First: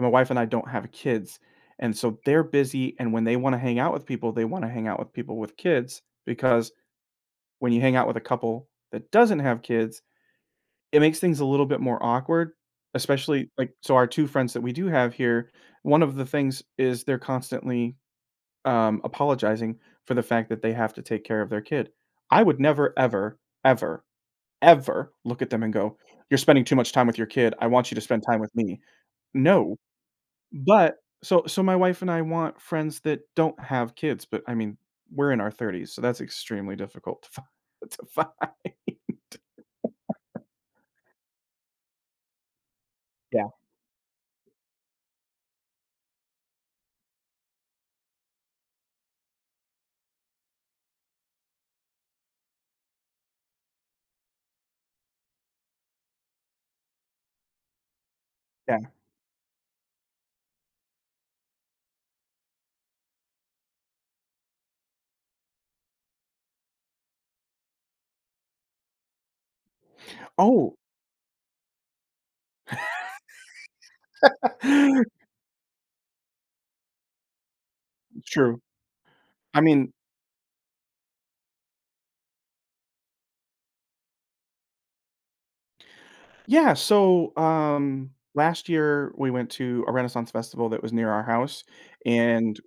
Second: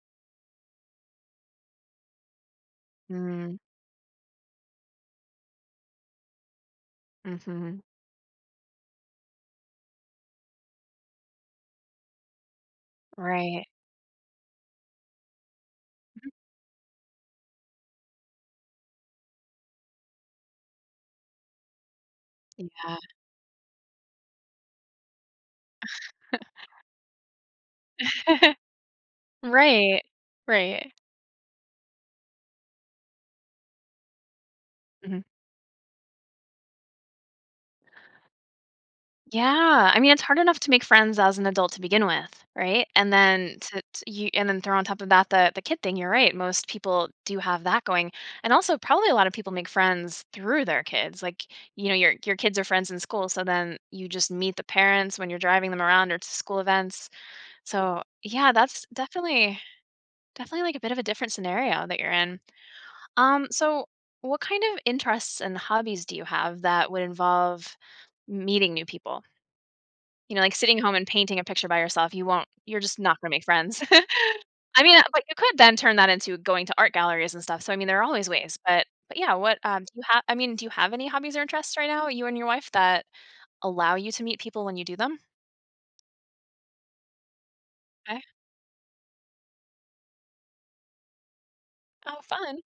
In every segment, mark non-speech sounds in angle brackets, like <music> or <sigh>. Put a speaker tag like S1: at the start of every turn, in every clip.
S1: My wife and I don't have kids, and so they're busy, and when they wanna
S2: Mm.
S1: hang out with people, they wanna hang out with people with kids because when
S2: Mhm.
S1: you hang out with a couple that doesn't have kids, it makes things a little bit more awkward, especially,
S2: Right.
S1: like so, our 2 friends that we do have here, one of the
S2: Mhm.
S1: things is they're constantly, um, apologizing for the fact that they have to take care of their kid. I would never,
S2: Yeah.
S1: ever, ever, ever look at them and go, "You're
S2: <laughs>
S1: spending too much time with your kid, I want you to spend time with
S2: <laughs>
S1: me." No.
S2: Right, right.
S1: But so so, my wife and I want friends that don't have kids, but, I mean,
S2: Mhm.
S1: we're in our 30s, so that's extremely difficult to fi to find.
S2: Yeah, I mean, it's hard
S1: <laughs>
S2: enough to make friends as an adult to begin with, right, and
S1: Yeah.
S2: then to t you and then throw on top of that the the kid thing, you're right. Most people do have that going and also, probably a lot of people make friends through their kids, like, you know, your your kids are friends in school, so, then you just meet the parents when you're driving them around or to school events. So, yeah, that's
S1: Yeah.
S2: definitely definitely, like, a bit of a different scenario that you're in, um, so what kind of interests and hobbies do you have that would involve meeting new people? You know, like
S1: Oh
S2: sitting home and painting a picture by yourself, you won't you're just not gonna make friends.
S1: <laughs>
S2: <laughs> I mean, but, you could then turn that into going to art galleries and stuff, so, I mean, there are
S1: T
S2: always ways,
S1: true,
S2: but but, yeah, what
S1: I
S2: um, do
S1: mean
S2: you have I mean, do you have any hobbies or interests right now, you and your wife, that allow you to meet people when you do them?
S1: Yeah, so, um,
S2: 'Kay.
S1: last year, we went to a Renaissance Festival that was near our house,
S2: Oh, fun.
S1: and,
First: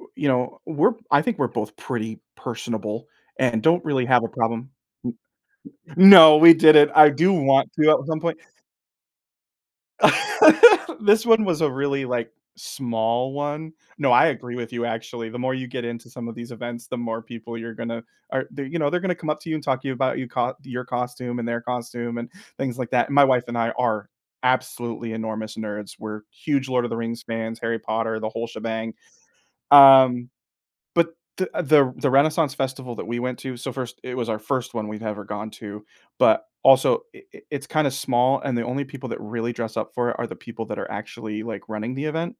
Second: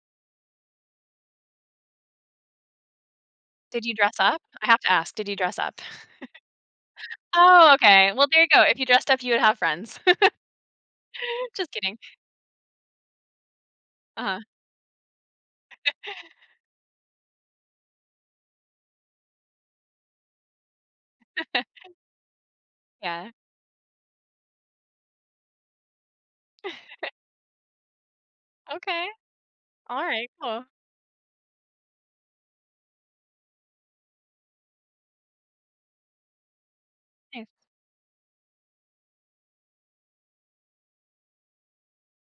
S1: we you know, we're I think we're both pretty personable and don't
S2: Did you
S1: really
S2: dress
S1: have a
S2: up I
S1: problem,
S2: have to ask, did you dress up?
S1: n
S2: <laughs>
S1: n no, we didn't, I do want
S2: Oh,
S1: to at
S2: okay,
S1: some
S2: well,
S1: point.
S2: there you go, if you dressed up, you would have friends. <laughs>
S1: <laughs> This one was a
S2: Just kidding.
S1: really, like, small one no, I
S2: Uh-huh.
S1: agree with you, actually. The more you get
S2: <laughs>
S1: into some of these events, the more people you're gonna or they're, you know, they're gonna come up to you and talk to about you co your costume, and their
S2: <laughs>
S1: costume, and things, like, that. My
S2: Yeah.
S1: wife and I are absolutely enormous nerds. We're huge Lord of the
S2: <chuckles>
S1: Rings fans, Harry Potter, the whole shebang,
S2: Okay,
S1: um,
S2: alright, cool.
S1: but, the the the Renaissance Festival that we went to so, first, it was our first one we've ever gone to, but, also, i i
S2: Nice.
S1: it's kinda small, and the only people that really dress up for it are the people that are actually, like, running the event.